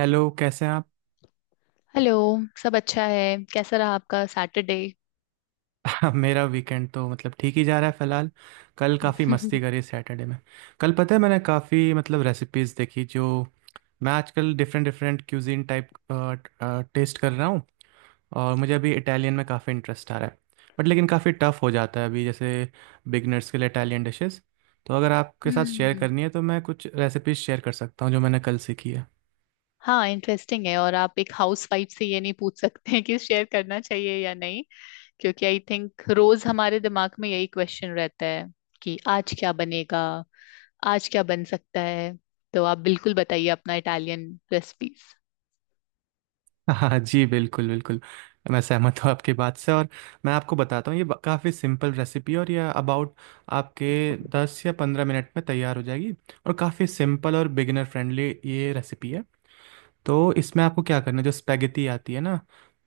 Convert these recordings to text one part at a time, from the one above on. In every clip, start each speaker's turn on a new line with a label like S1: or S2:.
S1: Hello, कैसे हैं
S2: hello. सब अच्छा है। कैसा रहा आपका सैटरडे?
S1: आप? मेरा वीकेंड तो मतलब ठीक ही जा रहा है फिलहाल। कल काफ़ी मस्ती करी सैटरडे में। कल पता है मैंने काफ़ी मतलब रेसिपीज़ देखी। जो मैं आजकल different different cuisine type taste कर रहा हूँ। और मुझे अभी इटालियन में काफ़ी इंटरेस्ट आ रहा है। बट लेकिन काफ़ी टफ हो जाता है, अभी जैसे बिगनर्स के लिए इटालियन डिशेस। तो अगर आपके साथ शेयर
S2: हम्म।
S1: करनी है तो मैं कुछ रेसिपीज़ शेयर कर सकता हूँ जो मैंने कल सीखी है।
S2: हाँ, इंटरेस्टिंग है। और आप एक हाउस वाइफ से ये नहीं पूछ सकते हैं कि शेयर करना चाहिए या नहीं, क्योंकि आई थिंक रोज हमारे दिमाग में यही क्वेश्चन रहता है कि आज क्या बनेगा, आज क्या बन सकता है। तो आप बिल्कुल बताइए अपना इटालियन रेसिपीज।
S1: हाँ जी, बिल्कुल बिल्कुल। मैं सहमत हूँ आपकी बात से। और मैं आपको बताता हूँ, ये काफ़ी सिंपल रेसिपी है। और ये अबाउट आपके 10 या 15 मिनट में तैयार हो जाएगी। और काफ़ी सिंपल और बिगिनर फ्रेंडली ये रेसिपी है। तो इसमें आपको क्या करना है, जो स्पेगेटी आती है ना,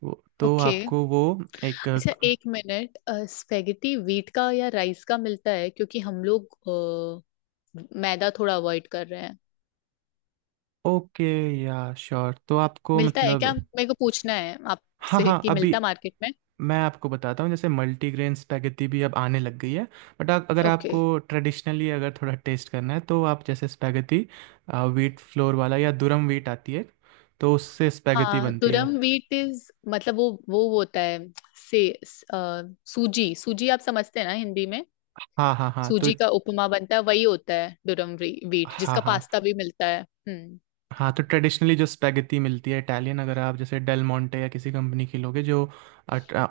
S1: वो तो
S2: ओके।
S1: आपको वो एक,
S2: अच्छा, एक मिनट। स्पेगेटी वीट का या राइस का मिलता है, क्योंकि हम लोग मैदा थोड़ा अवॉइड कर रहे हैं।
S1: ओके या श्योर, तो आपको
S2: मिलता है क्या,
S1: मतलब,
S2: मेरे को पूछना है
S1: हाँ
S2: आपसे
S1: हाँ,
S2: कि
S1: अभी
S2: मिलता मार्केट में।
S1: मैं आपको बताता हूँ। जैसे मल्टीग्रेन स्पैगेटी भी अब आने लग गई है। बट अगर
S2: ओके।
S1: आपको ट्रेडिशनली अगर थोड़ा टेस्ट करना है, तो आप जैसे स्पैगेटी व्हीट फ्लोर वाला या दुरम व्हीट आती है, तो उससे स्पैगेटी
S2: हाँ,
S1: बनती है।
S2: दुरम व्हीट इज मतलब वो होता है से सूजी सूजी आप समझते हैं ना हिंदी में।
S1: हाँ हाँ हाँ, तो
S2: सूजी का उपमा बनता है, वही होता है दुरम व्हीट
S1: हाँ
S2: जिसका
S1: हाँ
S2: पास्ता भी मिलता है। हम्म।
S1: हाँ, तो ट्रेडिशनली जो स्पेगेटी मिलती है इटालियन, अगर आप जैसे डेल मोंटे या किसी कंपनी की लोगे जो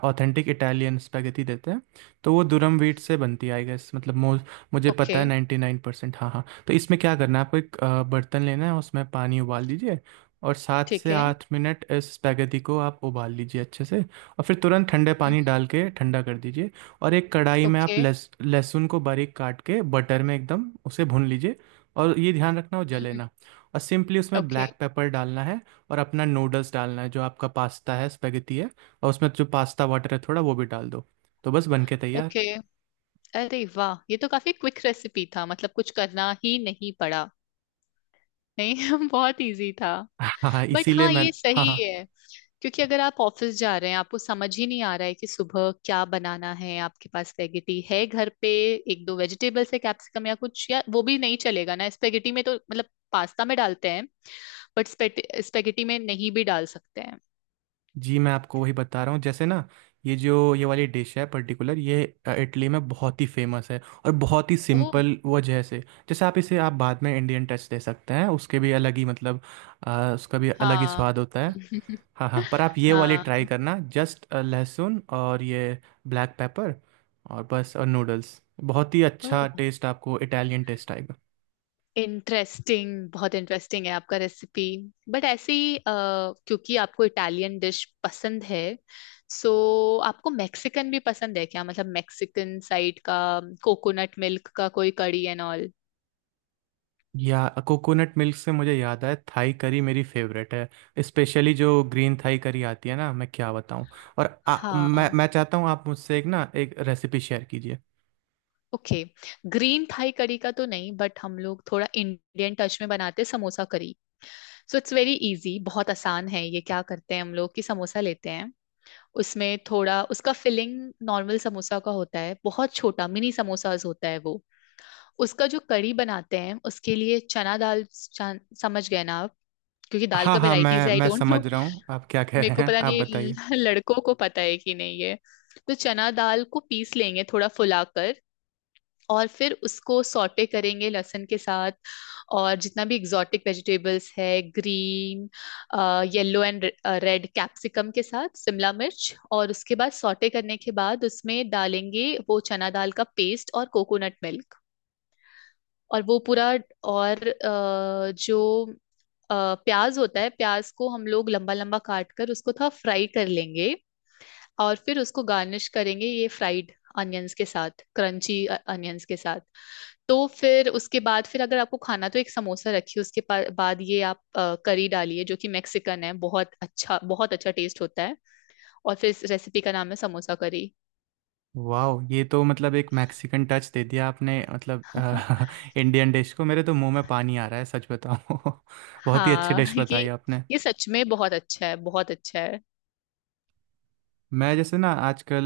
S1: ऑथेंटिक इटालियन स्पेगेटी देते हैं, तो वो दुरम व्हीट से बनती है, आई गेस मतलब मो मुझे पता
S2: ओके।
S1: है 99%। हाँ हाँ, तो इसमें क्या करना है, आपको एक बर्तन लेना है, उसमें पानी उबाल दीजिए। और सात
S2: ठीक
S1: से
S2: है।
S1: आठ मिनट इस स्पेगेटी को आप उबाल लीजिए अच्छे से, और फिर तुरंत ठंडे
S2: हम्म।
S1: पानी डाल के ठंडा कर दीजिए। और एक कढ़ाई में आप
S2: ओके।
S1: लहसुन को बारीक काट के बटर में एकदम उसे भून लीजिए। और ये ध्यान रखना वो जले
S2: हम्म।
S1: ना। और सिंपली उसमें
S2: ओके।
S1: ब्लैक पेपर डालना है। और अपना नूडल्स डालना है, जो आपका पास्ता है, स्पेगेटी है। और उसमें जो पास्ता वाटर है, थोड़ा वो भी डाल दो। तो बस बन के तैयार।
S2: ओके। अरे वाह, ये तो काफी क्विक रेसिपी था, मतलब कुछ करना ही नहीं पड़ा। नहीं बहुत इजी था।
S1: हाँ हाँ,
S2: बट
S1: इसीलिए
S2: हाँ,
S1: मैं,
S2: ये
S1: हाँ
S2: सही
S1: हाँ
S2: है। क्योंकि अगर आप ऑफिस जा रहे हैं, आपको समझ ही नहीं आ रहा है कि सुबह क्या बनाना है, आपके पास स्पेगेटी है घर पे, एक दो वेजिटेबल्स है, कैप्सिकम या कुछ, या वो भी नहीं चलेगा ना स्पेगेटी में, तो मतलब पास्ता में डालते हैं, बट स्पेगेटी में नहीं भी डाल सकते हैं।
S1: जी, मैं आपको वही बता रहा हूँ। जैसे ना, ये जो ये वाली डिश है पर्टिकुलर, ये इटली में बहुत ही फेमस है। और बहुत ही
S2: ओ।
S1: सिंपल वजह से। जैसे आप इसे आप बाद में इंडियन टच दे सकते हैं, उसके भी अलग ही मतलब, उसका भी अलग ही
S2: हाँ।
S1: स्वाद होता है। हाँ हाँ, पर आप ये वाली ट्राई
S2: हाँ।
S1: करना, जस्ट लहसुन और ये ब्लैक पेपर और बस, और नूडल्स। बहुत ही
S2: ओ,
S1: अच्छा टेस्ट, आपको इटालियन टेस्ट आएगा।
S2: इंटरेस्टिंग, बहुत इंटरेस्टिंग है आपका रेसिपी। बट ऐसे ही क्योंकि आपको इटालियन डिश पसंद है, सो आपको मैक्सिकन भी पसंद है क्या, मतलब मैक्सिकन साइड का कोकोनट मिल्क का कोई कड़ी एंड ऑल।
S1: या कोकोनट मिल्क से मुझे याद आया, थाई करी मेरी फेवरेट है। स्पेशली जो ग्रीन थाई करी आती है ना, मैं क्या बताऊँ। और मैं
S2: हाँ।
S1: मैं चाहता हूँ आप मुझसे एक ना एक रेसिपी शेयर कीजिए।
S2: ओके। ग्रीन थाई कड़ी का तो नहीं, बट हम लोग थोड़ा इंडियन टच में बनाते हैं, samosa curry. So it's very easy, बहुत आसान है। ये क्या करते हैं हम लोग कि समोसा लेते हैं, उसमें थोड़ा उसका फिलिंग नॉर्मल समोसा का होता है, बहुत छोटा मिनी समोसाज होता है वो। उसका जो करी बनाते हैं उसके लिए चना दाल समझ गए ना आप, क्योंकि दाल
S1: हाँ
S2: का
S1: हाँ,
S2: वेराइटीज
S1: मैं
S2: है, आई
S1: मैं
S2: डोंट नो।
S1: समझ रहा हूँ आप क्या कह
S2: मेरे
S1: रहे
S2: को
S1: हैं,
S2: पता
S1: आप
S2: नहीं
S1: बताइए।
S2: लड़कों को पता है कि नहीं ये। तो चना दाल को पीस लेंगे थोड़ा फुलाकर, और फिर उसको सॉटे करेंगे लहसुन के साथ, और जितना भी एग्जॉटिक वेजिटेबल्स है, green, yellow and red capsicum के साथ, शिमला मिर्च, और उसके बाद सॉटे करने के बाद उसमें डालेंगे वो चना दाल का पेस्ट और कोकोनट मिल्क, और वो पूरा। और जो प्याज होता है, प्याज को हम लोग लंबा लंबा काट कर उसको थोड़ा फ्राई कर लेंगे, और फिर उसको गार्निश करेंगे ये फ्राइड अनियंस के साथ, क्रंची अनियंस के साथ। तो फिर उसके बाद, फिर अगर आपको खाना, तो एक समोसा रखिए उसके बाद ये आप करी डालिए, जो कि मैक्सिकन है, बहुत अच्छा टेस्ट होता है। और फिर इस रेसिपी का नाम है समोसा करी।
S1: वाह, ये तो मतलब एक मैक्सिकन टच दे दिया आपने, मतलब इंडियन डिश को, मेरे तो मुंह में पानी आ रहा है, सच बताऊँ बहुत ही अच्छी
S2: हाँ,
S1: डिश
S2: ये
S1: बताई आपने।
S2: ये सच में बहुत अच्छा है, बहुत अच्छा है।
S1: मैं जैसे ना, आजकल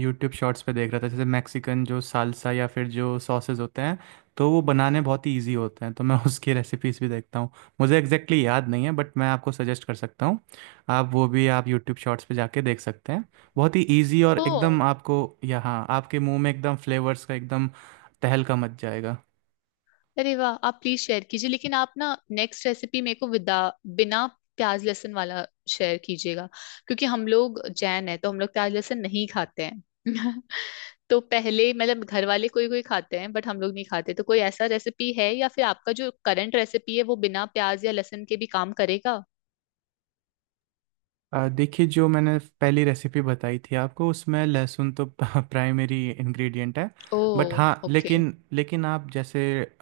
S1: यूट्यूब शॉर्ट्स पे देख रहा था। जैसे मैक्सिकन जो सालसा या फिर जो सॉसेज होते हैं, तो वो बनाने बहुत ही ईजी होते हैं। तो मैं उसकी रेसिपीज भी देखता हूँ। मुझे एग्जैक्टली exactly याद नहीं है, बट मैं आपको सजेस्ट कर सकता हूँ। आप वो भी आप यूट्यूब शॉर्ट्स पे जाके देख सकते हैं। बहुत ही ईजी, और
S2: ओ।
S1: एकदम आपको यहाँ आपके मुंह में एकदम फ्लेवर्स का एकदम तहलका मच जाएगा।
S2: अरे वाह, आप प्लीज शेयर कीजिए, लेकिन आप ना नेक्स्ट रेसिपी मेरे को विदा बिना प्याज लहसुन वाला शेयर कीजिएगा, क्योंकि हम लोग जैन है तो हम लोग प्याज लहसुन नहीं खाते हैं तो पहले मतलब घर वाले कोई कोई खाते हैं, बट हम लोग नहीं खाते। तो कोई ऐसा रेसिपी है, या फिर आपका जो करंट रेसिपी है वो बिना प्याज या लहसुन के भी काम करेगा?
S1: देखिए, जो मैंने पहली रेसिपी बताई थी आपको, उसमें लहसुन तो प्राइमरी इंग्रेडिएंट है।
S2: ओ।
S1: बट हाँ,
S2: ओके।
S1: लेकिन लेकिन आप जैसे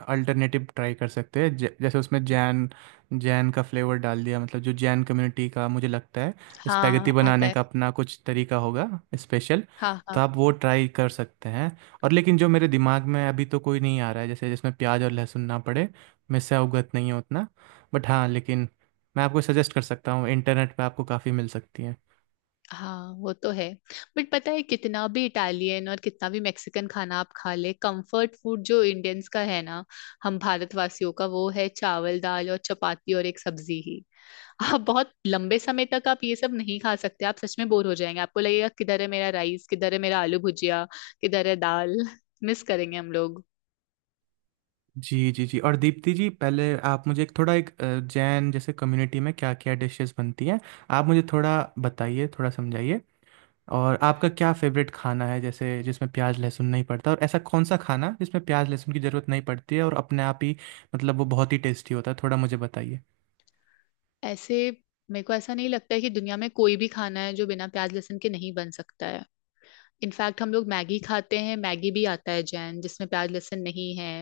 S1: अल्टरनेटिव ट्राई कर सकते हैं। जैसे उसमें जैन, जैन का फ्लेवर डाल दिया मतलब, जो जैन कम्युनिटी का मुझे लगता है स्पैगेटी
S2: हाँ, आता
S1: बनाने
S2: है।
S1: का अपना कुछ तरीका होगा स्पेशल।
S2: हाँ
S1: तो
S2: हाँ
S1: आप वो ट्राई कर सकते हैं। और लेकिन जो मेरे दिमाग में अभी तो कोई नहीं आ रहा है, जैसे जिसमें प्याज और लहसुन ना पड़े। मैं इससे अवगत नहीं हूँ उतना। बट हाँ लेकिन, मैं आपको सजेस्ट कर सकता हूँ, इंटरनेट पे आपको काफ़ी मिल सकती हैं।
S2: हाँ। वो तो है, बट पता है कितना भी इटालियन और कितना भी मैक्सिकन खाना आप खा ले, कंफर्ट फूड जो इंडियंस का है ना, हम भारतवासियों का, वो है चावल दाल और चपाती और एक सब्जी ही। आप बहुत लंबे समय तक आप ये सब नहीं खा सकते, आप सच में बोर हो जाएंगे, आपको लगेगा किधर है मेरा राइस, किधर है मेरा आलू भुजिया, किधर है दाल मिस करेंगे हम लोग
S1: जी जी जी, और दीप्ति जी, पहले आप मुझे एक थोड़ा एक जैन जैसे कम्युनिटी में क्या क्या डिशेस बनती हैं, आप मुझे थोड़ा बताइए, थोड़ा समझाइए। और आपका क्या फेवरेट खाना है जैसे जिसमें प्याज लहसुन नहीं पड़ता, और ऐसा कौन सा खाना जिसमें प्याज लहसुन की ज़रूरत नहीं पड़ती है और अपने आप ही मतलब वो बहुत ही टेस्टी होता है, थोड़ा मुझे बताइए।
S2: ऐसे। मेरे को ऐसा नहीं लगता है कि दुनिया में कोई भी खाना है जो बिना प्याज लहसुन के नहीं बन सकता है। इनफैक्ट हम लोग मैगी खाते हैं, मैगी भी आता है जैन, जिसमें प्याज लहसुन नहीं है।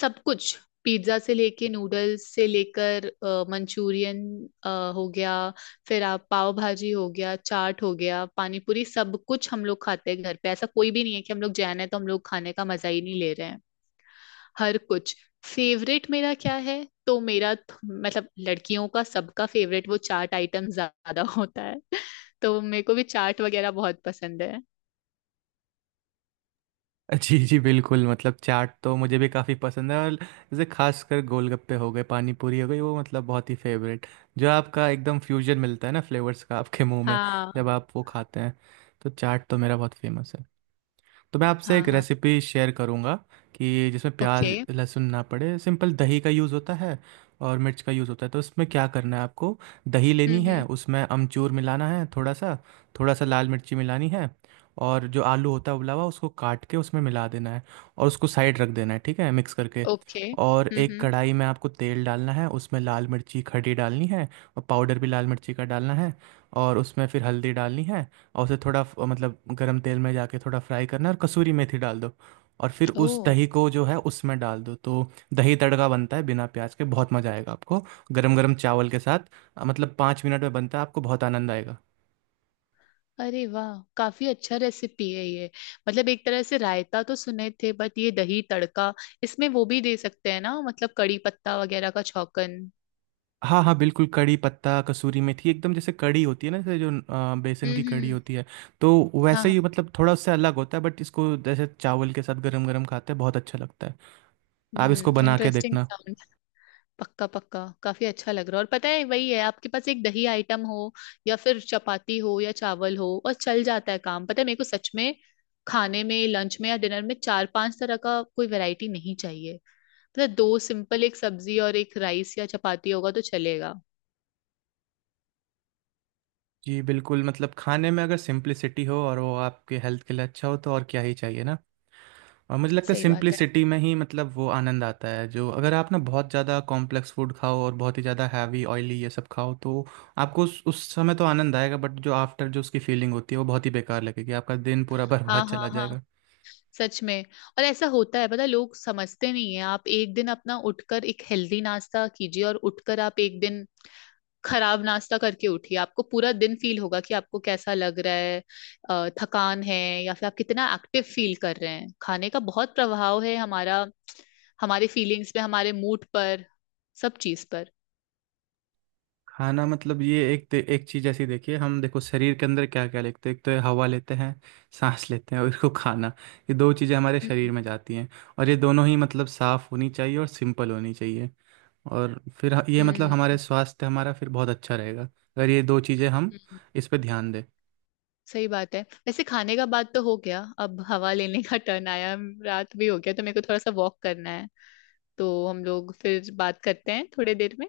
S2: सब कुछ, पिज्जा से लेके नूडल्स से लेकर मंचूरियन, अ, हो गया। फिर आप पाव भाजी हो गया, चाट हो गया, पानी पूरी, सब कुछ हम लोग खाते हैं घर पे। ऐसा कोई भी नहीं है कि हम लोग जैन है तो हम लोग खाने का मजा ही नहीं ले रहे हैं, हर कुछ। फेवरेट मेरा क्या है, तो मेरा मतलब लड़कियों का सबका फेवरेट वो चाट आइटम ज्यादा होता है तो मेरे को भी चाट वगैरह बहुत पसंद है।
S1: जी जी बिल्कुल, मतलब चाट तो मुझे भी काफ़ी पसंद है। और जैसे खासकर गोलगप्पे हो गए, पानी पूरी हो गई, वो मतलब बहुत ही फेवरेट। जो आपका एकदम फ्यूजन मिलता है ना फ्लेवर्स का आपके मुंह में,
S2: हाँ
S1: जब आप वो खाते हैं। तो चाट तो मेरा बहुत फेमस है। तो मैं आपसे
S2: हाँ
S1: एक
S2: हाँ।
S1: रेसिपी शेयर करूंगा कि जिसमें
S2: ओके।
S1: प्याज लहसुन ना पड़े, सिंपल दही का यूज़ होता है और मिर्च का यूज़ होता है। तो इसमें क्या करना है आपको, दही लेनी है,
S2: हम्म।
S1: उसमें अमचूर मिलाना है थोड़ा सा, थोड़ा सा लाल मिर्ची मिलानी है। और जो आलू होता है उबला हुआ, उसको काट के उसमें मिला देना है, और उसको साइड रख देना है, ठीक है, मिक्स करके।
S2: ओके।
S1: और एक
S2: हम्म।
S1: कढ़ाई में आपको तेल डालना है, उसमें लाल मिर्ची खड़ी डालनी है, और पाउडर भी लाल मिर्ची का डालना है, और उसमें फिर हल्दी डालनी है। और उसे थोड़ा मतलब गरम तेल में जाके थोड़ा फ्राई करना है, और कसूरी मेथी डाल दो। और फिर उस
S2: ओ।
S1: दही को जो है उसमें डाल दो, तो दही तड़का बनता है, बिना प्याज के, बहुत मज़ा आएगा आपको गरम गरम चावल के साथ। मतलब 5 मिनट में बनता है, आपको बहुत आनंद आएगा।
S2: अरे वाह, काफी अच्छा रेसिपी है ये। मतलब एक तरह से रायता तो सुने थे, बट ये दही तड़का, इसमें वो भी दे सकते हैं ना मतलब, कड़ी पत्ता वगैरह का छौंकन?
S1: हाँ हाँ बिल्कुल, कड़ी पत्ता, कसूरी मेथी, एकदम जैसे कड़ी होती है ना, जैसे जो बेसन की कड़ी
S2: हम्म।
S1: होती है। तो
S2: हाँ
S1: वैसे
S2: हाँ।
S1: ही मतलब, थोड़ा उससे अलग होता है, बट इसको जैसे चावल के साथ गरम गरम खाते हैं, बहुत अच्छा लगता है। आप इसको
S2: हम्म,
S1: बना के
S2: इंटरेस्टिंग
S1: देखना।
S2: साउंड। पक्का पक्का, काफी अच्छा लग रहा है। और पता है वही है, आपके पास एक दही आइटम हो या फिर चपाती हो या चावल हो और चल जाता है काम। पता है मेरे को, सच में खाने में, लंच में या डिनर में, चार पांच तरह का कोई वैरायटी नहीं चाहिए। मतलब दो सिंपल, एक सब्जी और एक राइस या चपाती होगा तो चलेगा।
S1: जी बिल्कुल, मतलब खाने में अगर सिंप्लिसिटी हो, और वो आपके हेल्थ के लिए अच्छा हो, तो और क्या ही चाहिए ना। और मुझे लगता है
S2: सही बात है।
S1: सिंप्लिसिटी में ही मतलब वो आनंद आता है, जो अगर आप ना बहुत ज़्यादा कॉम्प्लेक्स फूड खाओ और बहुत ही ज़्यादा हैवी ऑयली ये सब खाओ तो आपको उस समय तो आनंद आएगा, बट जो आफ्टर जो उसकी फीलिंग होती है वो बहुत ही बेकार लगेगी, आपका दिन पूरा बर्बाद
S2: हाँ
S1: चला
S2: हाँ हाँ।
S1: जाएगा।
S2: सच में। और ऐसा होता है, पता है, लोग समझते नहीं है। आप एक दिन अपना उठकर एक हेल्दी नाश्ता कीजिए, और उठकर आप एक दिन खराब नाश्ता करके उठिए, आपको पूरा दिन फील होगा कि आपको कैसा लग रहा है, थकान है, या फिर आप कितना एक्टिव फील कर रहे हैं। खाने का बहुत प्रभाव है हमारा, हमारे फीलिंग्स पे, हमारे मूड पर, सब चीज पर।
S1: खाना मतलब ये एक एक चीज ऐसी, देखिए हम देखो शरीर के अंदर क्या क्या लेते हैं, एक तो ये हवा लेते हैं, सांस लेते हैं, और इसको खाना, ये दो चीजें हमारे शरीर
S2: हम्म
S1: में जाती हैं। और ये दोनों ही मतलब साफ होनी चाहिए और सिंपल होनी चाहिए। और फिर ये मतलब
S2: हम्म।
S1: हमारे स्वास्थ्य, हमारा फिर बहुत अच्छा रहेगा अगर ये दो चीजें हम
S2: हम्म।
S1: इस पे ध्यान दें।
S2: सही बात है। वैसे खाने का बात तो हो गया, अब हवा लेने का टर्न आया। रात भी हो गया, तो मेरे को थोड़ा सा वॉक करना है, तो हम लोग फिर बात करते हैं थोड़ी देर में।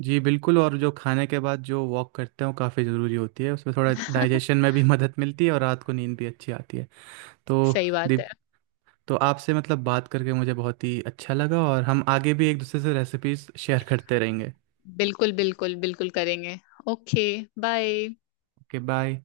S1: जी बिल्कुल, और जो खाने के बाद जो वॉक करते हैं वो काफ़ी ज़रूरी होती है, उसमें थोड़ा डाइजेशन में भी मदद मिलती है और रात को नींद भी अच्छी आती है। तो
S2: सही बात है।
S1: तो आपसे मतलब बात करके मुझे बहुत ही अच्छा लगा, और हम आगे भी एक दूसरे से रेसिपीज शेयर करते रहेंगे।
S2: बिल्कुल बिल्कुल बिल्कुल करेंगे। ओके। बाय।
S1: Okay, bye.